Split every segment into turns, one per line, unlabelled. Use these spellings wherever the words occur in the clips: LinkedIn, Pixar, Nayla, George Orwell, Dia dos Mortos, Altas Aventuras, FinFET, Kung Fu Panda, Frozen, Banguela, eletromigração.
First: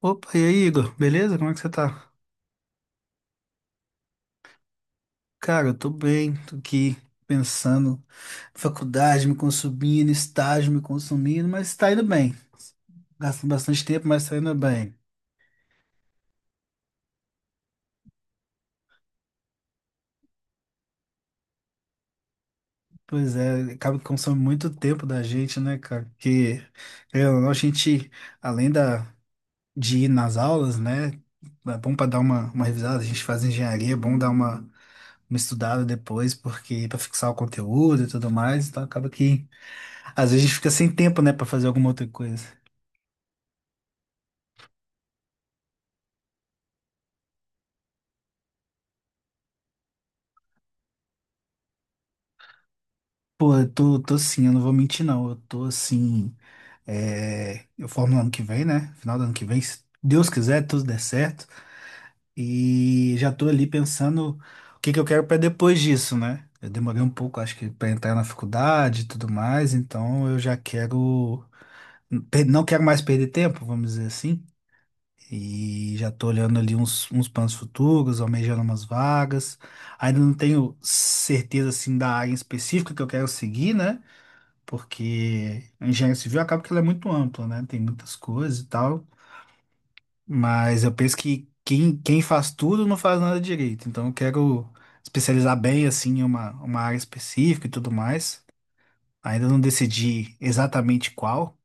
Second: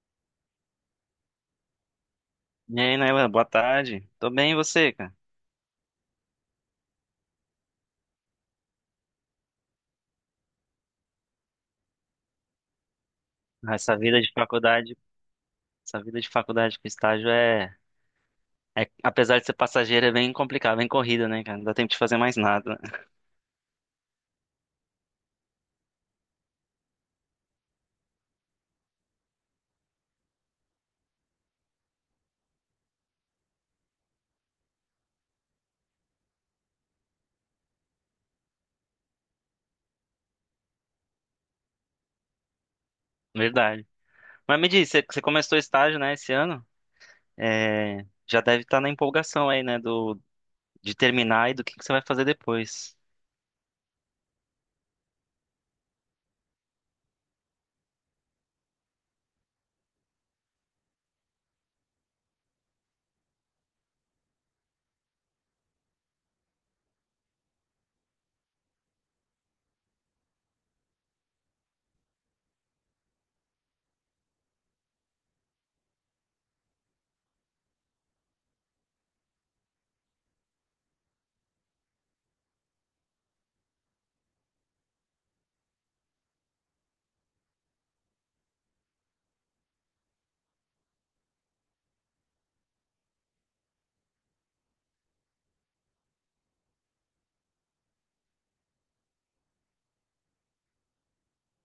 Opa, e aí, Igor? Beleza? Como é que você tá?
E aí, Nayla, boa tarde. Tô bem, e você, cara?
Cara, eu tô bem, tô aqui pensando, faculdade me consumindo, estágio me consumindo, mas tá indo bem. Gastando
Ah,
bastante
Essa
tempo,
vida
mas
de
tá indo bem.
faculdade, essa vida de faculdade com estágio apesar de ser passageira, é bem complicado, bem corrida, né, cara? Não dá tempo de fazer mais nada, né?
Pois é, acaba que consome muito tempo da gente, né, cara? Porque, querendo ou não, a gente, além da, de ir nas aulas, né, é bom pra dar uma revisada, a gente faz engenharia, é bom dar uma estudada depois, porque para fixar o conteúdo e tudo mais, então acaba que às vezes a gente fica sem tempo, né, pra fazer alguma outra coisa.
Verdade. Mas me diz, você começou estágio, né, esse ano? É, já deve estar na empolgação aí, né, de terminar e que você vai fazer depois.
Pô, eu tô assim, eu não vou mentir, não. Eu tô assim. Eu formo no ano que vem, né? Final do ano que vem, se Deus quiser, tudo der certo. E já tô ali pensando o que que eu quero pra depois disso, né? Eu demorei um pouco, acho que, pra entrar na faculdade e tudo mais, então eu já quero. Não quero mais perder tempo, vamos dizer assim. E já tô olhando ali uns planos futuros, almejando umas vagas. Ainda não tenho certeza, assim, da área específica que eu quero seguir, né? Porque a engenharia civil acaba que ela é muito ampla, né? Tem muitas coisas e tal. Mas eu penso que quem faz tudo não faz nada direito. Então eu quero especializar bem, assim, em uma área específica e tudo mais. Ainda não decidi exatamente qual.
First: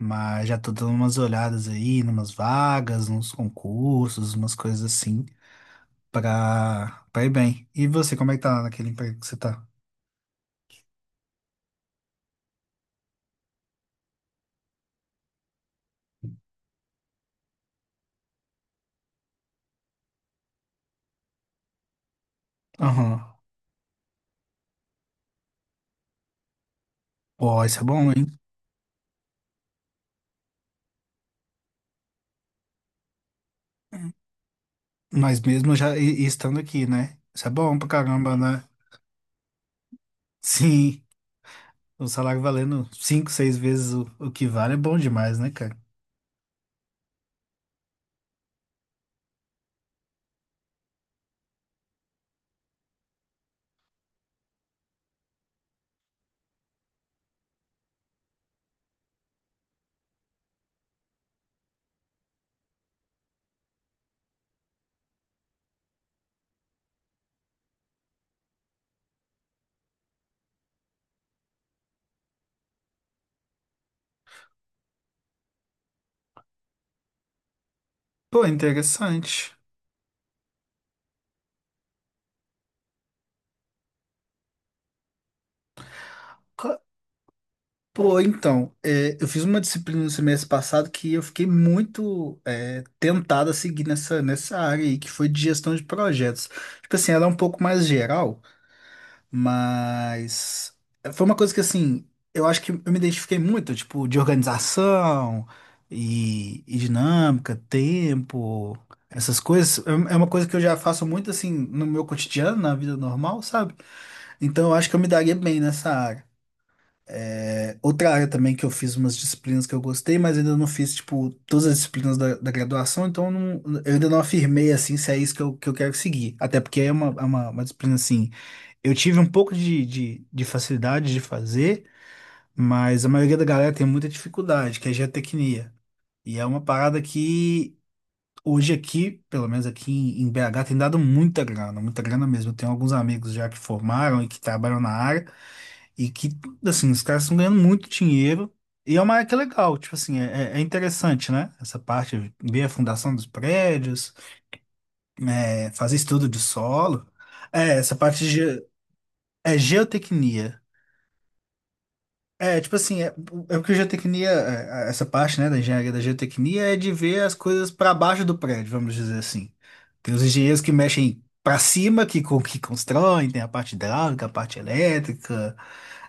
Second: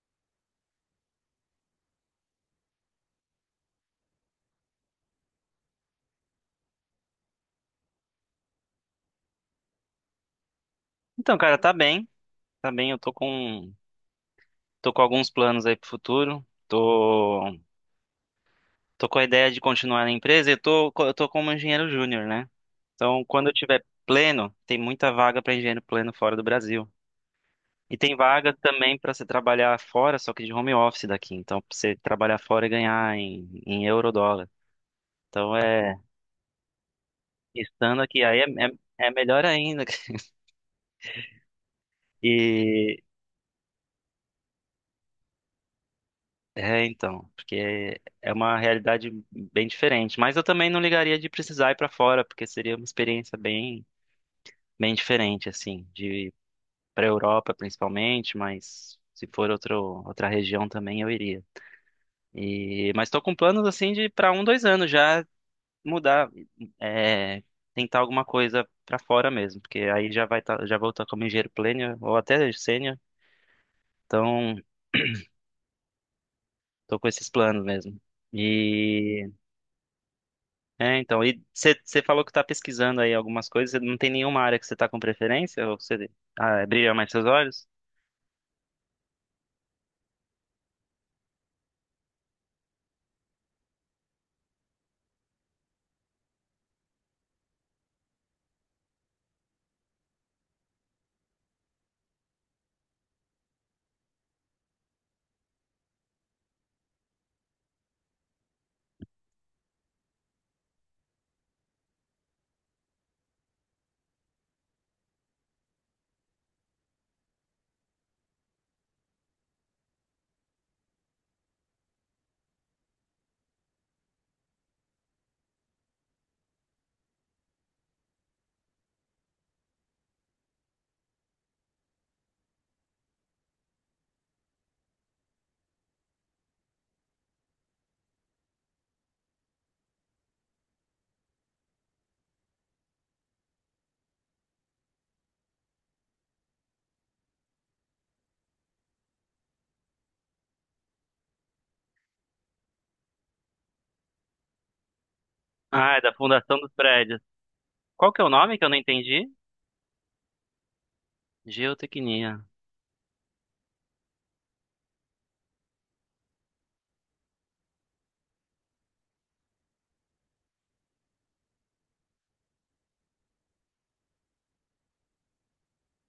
Mas já tô dando umas olhadas aí, numas vagas, nos concursos, umas coisas assim, pra ir bem. E você, como é que tá lá naquele emprego que você tá?
Então, cara, tá bem. Eu tô com alguns planos aí pro futuro. Tô com a ideia de continuar na empresa e eu eu tô como engenheiro júnior, né? Então,
Aham.
quando eu tiver pleno, tem muita vaga para engenheiro pleno fora do Brasil.
Ó, isso é
E
bom,
tem
hein?
vaga também para você trabalhar fora, só que de home office daqui. Então, pra você trabalhar fora e ganhar em euro dólar.
Mas
Então,
mesmo já e estando aqui, né? Isso é bom pra
estando aqui,
caramba, né?
é melhor ainda.
Sim, o salário valendo
E,
5, 6 vezes o que vale é bom demais, né, cara?
então, porque é uma realidade bem diferente. Mas eu também não ligaria de precisar ir para fora, porque seria uma experiência bem diferente, assim, para a Europa principalmente, mas se for outra região também eu iria. E, mas estou com planos assim de para um, dois anos já mudar, é, tentar alguma coisa para fora mesmo, porque aí já vai tá, já vou estar como engenheiro pleno ou até sênior, então estou com esses planos mesmo.
Pô,
E
interessante.
e você falou que está pesquisando aí algumas coisas, cê não tem nenhuma área que você está com preferência? Ou você,
Ca-
brilha mais seus olhos?
Pô, então, eu fiz uma disciplina no semestre passado que eu fiquei muito tentado a seguir nessa área aí, que foi de gestão de projetos. Tipo assim, ela é um pouco mais geral, mas foi uma coisa que, assim, eu acho que eu me identifiquei muito, tipo, de organização e dinâmica, tempo, essas coisas. É uma coisa que eu já faço muito, assim, no meu cotidiano, na vida normal, sabe? Então eu acho que eu me daria bem nessa área. É, outra área também que eu fiz umas disciplinas que eu gostei, mas ainda não fiz, tipo, todas as disciplinas da graduação, então eu ainda não afirmei, assim, se é isso que eu quero seguir. Até porque é uma disciplina, assim, eu tive um pouco de facilidade de fazer, mas a maioria da galera tem muita dificuldade, que é geotecnia. E é uma parada que hoje aqui, pelo menos aqui em BH, tem dado muita grana mesmo. Eu tenho alguns amigos já que formaram e que trabalham na área, e que, assim, os caras estão ganhando muito dinheiro. E é uma área que é legal, tipo assim, é interessante, né? Essa parte, ver a fundação dos prédios, fazer
Ah, é da
estudo de
fundação dos
solo.
prédios.
Essa
Qual
parte
que é o
de
nome que eu não entendi?
é geotecnia.
Geotecnia.
É, tipo assim, é o que a geotecnia, essa parte, né, da engenharia da geotecnia é de ver as coisas para baixo do prédio, vamos dizer assim. Tem os engenheiros que mexem para cima, que, que constroem, tem a parte hidráulica, a parte elétrica,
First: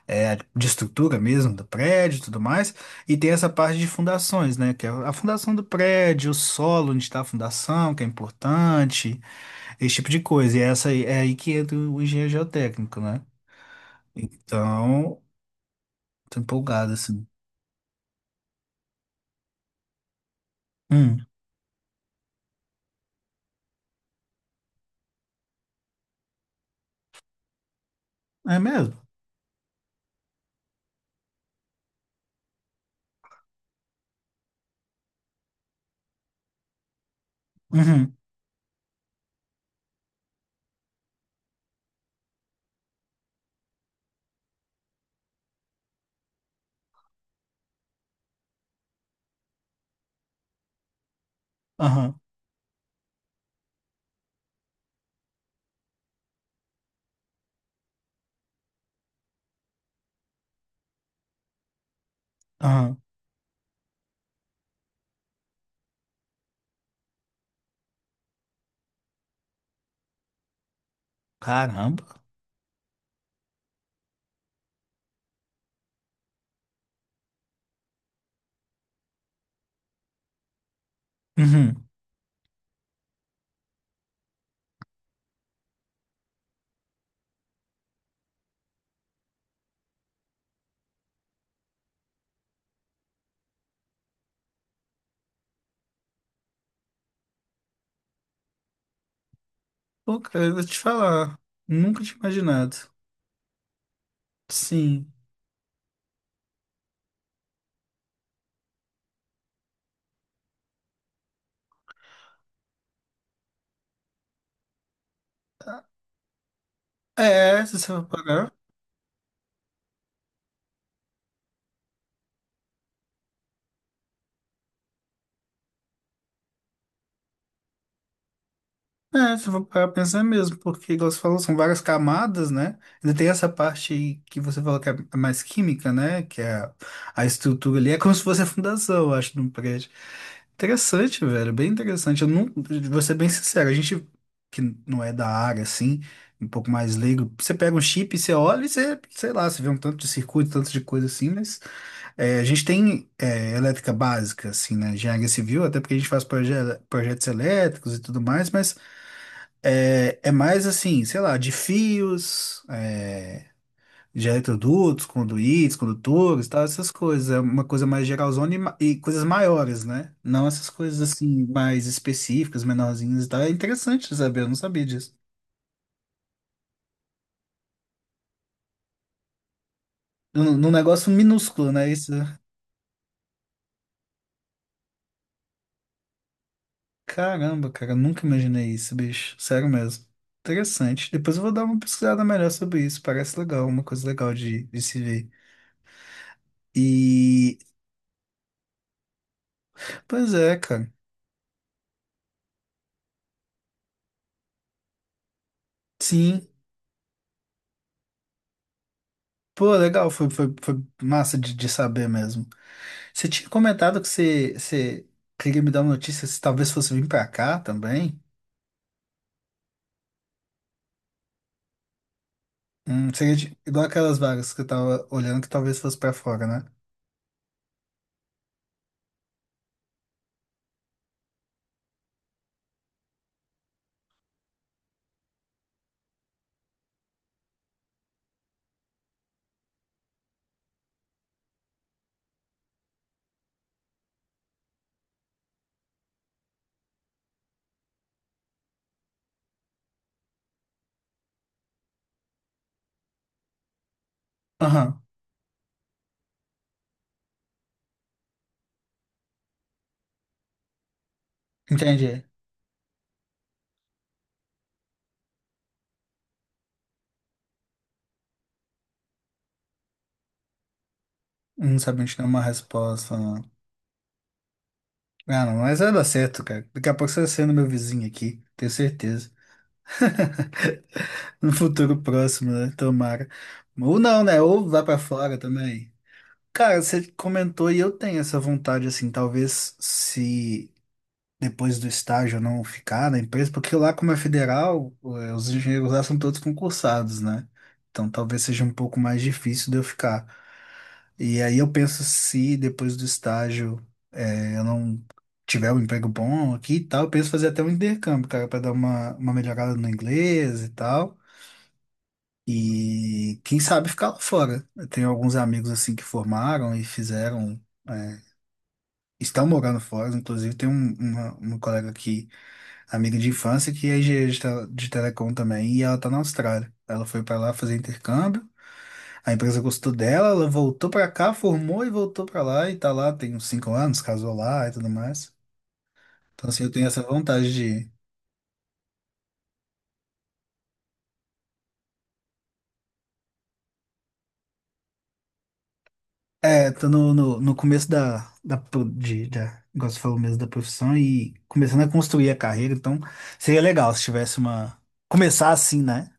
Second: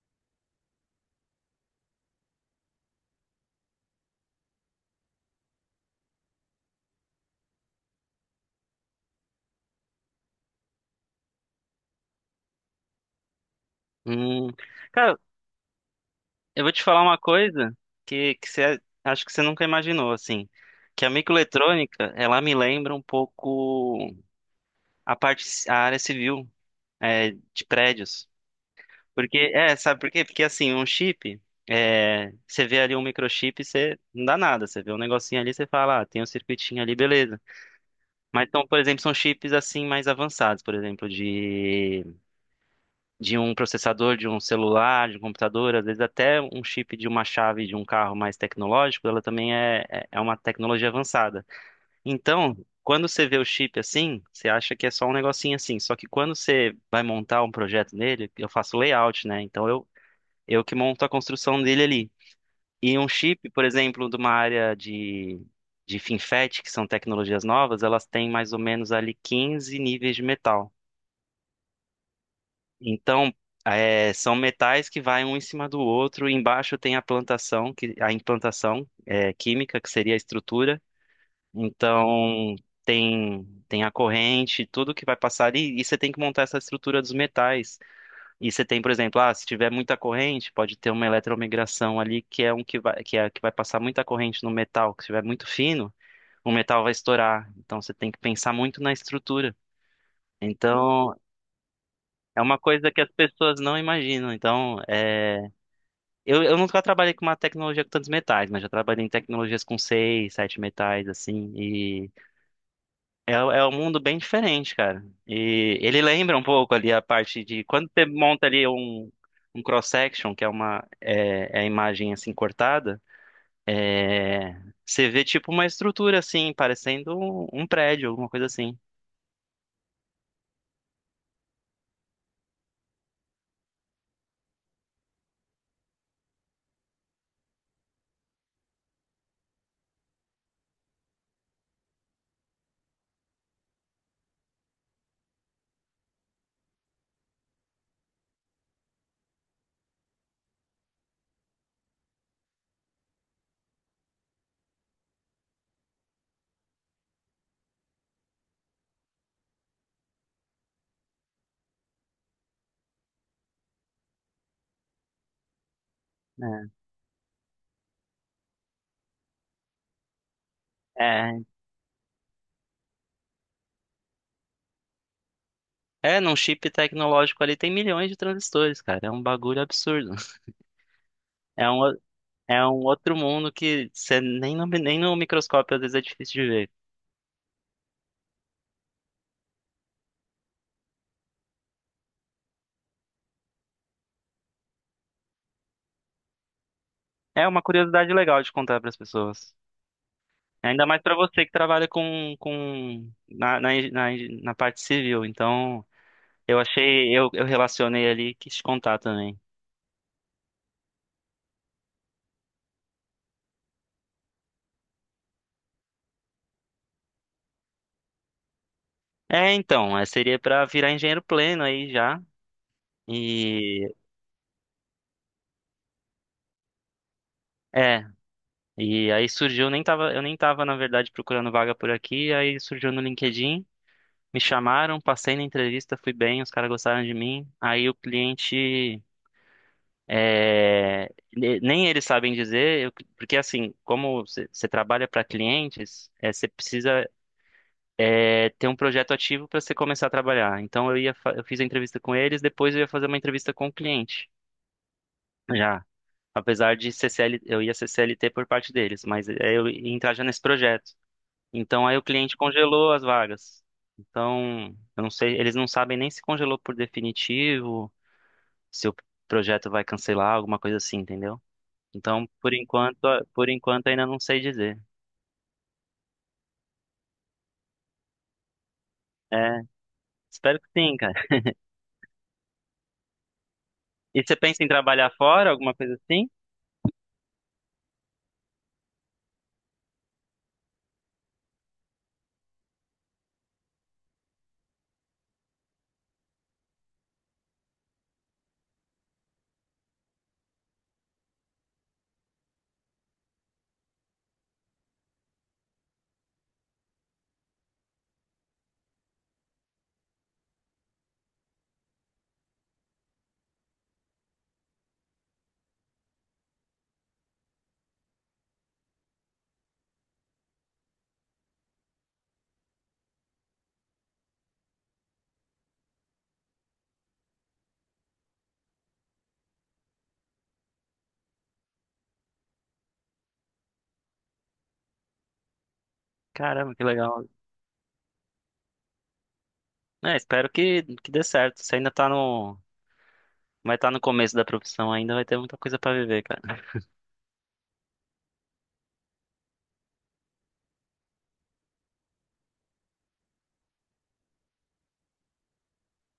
de estrutura mesmo do prédio e tudo mais. E tem essa parte de fundações, né, que é a fundação do prédio, o solo onde está a fundação, que é importante, esse tipo de coisa. É aí que entra o engenheiro geotécnico, né?
Hum. Cara,
Então, tô
eu vou te
empolgado,
falar uma
assim.
coisa que você, acho que você nunca imaginou, assim, que a
Hum.
microeletrônica, ela me lembra um pouco a área civil, é, de prédios.
É mesmo?
Porque, é, sabe por quê? Porque, assim, um chip, é, você vê ali um microchip, você não dá nada, você vê um negocinho ali, você fala, ah, tem um circuitinho ali, beleza.
Uhum,
Mas, então, por exemplo, são chips, assim, mais avançados, por exemplo, de um processador, de um celular, de um computador, às vezes até um chip de uma chave de um carro mais tecnológico, ela também é uma tecnologia avançada.
aham,
Então, quando você vê o chip assim, você acha que é só um negocinho assim. Só que quando você vai montar um projeto nele, eu faço layout, né? Eu que monto a construção dele ali.
aham.
E um chip, por exemplo, de uma área de FinFET, que são tecnologias novas, elas têm mais ou menos ali 15 níveis de metal.
Caramba.
Então, é, são metais que vai um em cima do outro. Embaixo tem a plantação, a implantação é, química, que seria a estrutura.
Uhum.
Então, tem a corrente, tudo que vai passar ali. E você tem que montar essa estrutura dos metais. E você tem, por exemplo, ah, se tiver muita corrente, pode ter uma eletromigração ali, que é um que vai, que é, que vai passar muita corrente no metal. Se tiver muito fino, o metal vai estourar. Então, você tem que pensar muito na estrutura.
Pô, cara, eu vou te
Então,
falar. Nunca tinha
é uma
imaginado.
coisa que as pessoas não imaginam. Então,
Sim.
é, eu nunca trabalhei com uma tecnologia com tantos metais, mas já trabalhei em tecnologias com seis, sete metais, assim, e é, é um mundo bem diferente, cara. E ele lembra um pouco ali a parte de
É, se você
quando
for
você monta
parar.
ali um cross-section, que é é a imagem assim cortada, é, você vê tipo uma estrutura assim, parecendo um prédio, alguma coisa assim.
É, se for parar pra pensar mesmo, porque, igual você falou, são várias camadas, né? Ainda tem essa parte que você falou que é mais química, né? Que é a estrutura ali, é como se fosse a fundação, eu acho, de um prédio. Interessante, velho, bem interessante. Eu não, vou ser bem sincero, a gente que não é da área, assim, um pouco mais leigo, você pega um chip, você olha e você, sei lá, você vê um tanto de circuito, tanto de coisa assim, mas a gente tem elétrica básica, assim, né? Engenharia civil, até porque a gente faz projetos elétricos e tudo mais, mas é mais assim, sei lá, de fios, de eletrodutos, conduítes, condutores, tal, essas coisas. É uma coisa mais geralzona e, e coisas maiores, né? Não essas coisas
É, é,
assim, mais específicas, menorzinhas e tal. É interessante saber, eu não sabia disso.
É, num chip tecnológico ali tem milhões de transistores, cara. É um bagulho absurdo.
Num negócio
É
minúsculo,
um,
né? Isso.
É um outro mundo que você nem nem no microscópio às vezes é difícil de ver.
Caramba, cara, eu nunca imaginei isso, bicho. Sério mesmo. Interessante. Depois eu vou dar uma pesquisada melhor sobre isso. Parece legal, uma coisa legal de se ver.
É
E.
uma curiosidade legal de contar para as pessoas.
Pois é,
Ainda
cara.
mais para você que trabalha com na, na, eng- na eng- na parte civil. Então,
Sim.
eu relacionei ali e quis contar também.
Pô, legal, foi massa de saber mesmo. Você tinha comentado que você queria me dar uma notícia se talvez fosse vir pra cá também.
É, então, é, seria para virar engenheiro pleno aí já.
Igual
E
aquelas vagas que eu tava olhando que talvez fosse pra fora, né?
é, e aí surgiu, nem tava, eu nem tava na verdade procurando vaga por aqui, aí surgiu no LinkedIn. Me chamaram, passei na entrevista, fui bem, os caras gostaram de mim. Aí o cliente, é, ne- nem eles sabem dizer, eu- porque assim, como você trabalha para clientes, é, você precisa é, ter um projeto ativo para você começar a trabalhar. Então eu fiz a entrevista com eles, depois eu ia fazer uma entrevista com o cliente,
Aham,
já. Apesar de CCL, eu ia ser CLT por parte deles, mas é, eu ia entrar já nesse projeto. Então aí o
entendi.
cliente congelou as vagas. Então, eu não sei, eles não sabem nem se congelou por definitivo, se o projeto vai cancelar, alguma coisa assim, entendeu?
Não sabia te dar
Então,
uma resposta, não.
por enquanto ainda não sei dizer.
Ah, não, mas vai dar certo, cara. Daqui a pouco você vai sendo meu vizinho aqui, tenho certeza.
É, espero que sim, cara.
No futuro próximo, né? Tomara. Ou não,
E você
né?
pensa
Ou
em
vai pra
trabalhar
fora
fora, alguma
também.
coisa assim?
Cara, você comentou e eu tenho essa vontade, assim, talvez se depois do estágio não ficar na empresa, porque lá como é federal, os engenheiros lá são todos concursados, né? Então talvez seja um pouco mais difícil de eu ficar. E aí eu penso se depois do estágio, eu não tiver um emprego bom aqui e tal, eu penso fazer até um intercâmbio, cara, para dar uma melhorada no inglês e tal. E quem sabe ficar lá fora. Eu tenho alguns amigos assim que formaram e fizeram, eh, estão morando fora, inclusive tem uma colega que amiga de infância que é engenheira de, de telecom também, e ela tá na Austrália. Ela foi pra lá fazer intercâmbio, a empresa gostou dela, ela voltou pra cá, formou e voltou pra lá, e tá lá tem uns 5 anos, casou lá e tudo mais. Então, assim, eu
Caramba, que
tenho essa
legal.
vontade de.
É, espero que dê certo. Você ainda tá no, vai estar no começo da profissão ainda, vai ter muita coisa pra viver, cara.
É, tô no começo da, igual você falou mesmo, da profissão e começando a construir a carreira, então seria legal se tivesse uma. Começar assim, né?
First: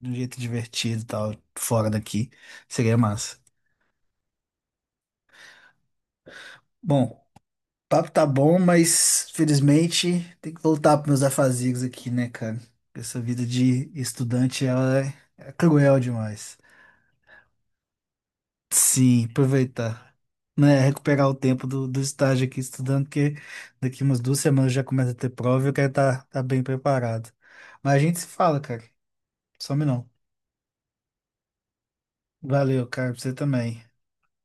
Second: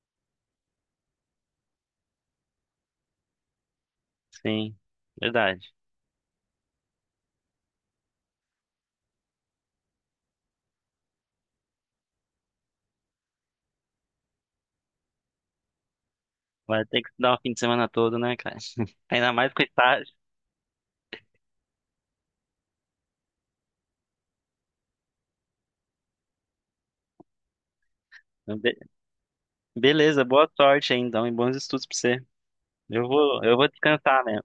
De um jeito divertido e tal, fora daqui, seria massa.
Sim, verdade.
Bom, papo tá bom, mas felizmente tem que voltar para meus afazigos aqui, né, cara? Essa vida de estudante, ela é, é cruel demais.
Vai ter que dar um fim de semana todo, né, cara?
Sim,
Ainda mais com estágio.
aproveitar, né? Recuperar o tempo do estágio aqui estudando, porque daqui umas 2 semanas já começa a ter prova e eu quero estar bem preparado. Mas a gente se fala, cara. Some não.
Beleza, boa sorte aí, então, e bons estudos pra você.
Valeu, cara, pra você
Eu vou
também.
descansar mesmo.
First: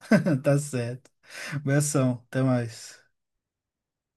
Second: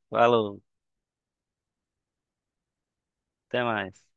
Tá
Falou,
certo. Abração, até mais.
até mais.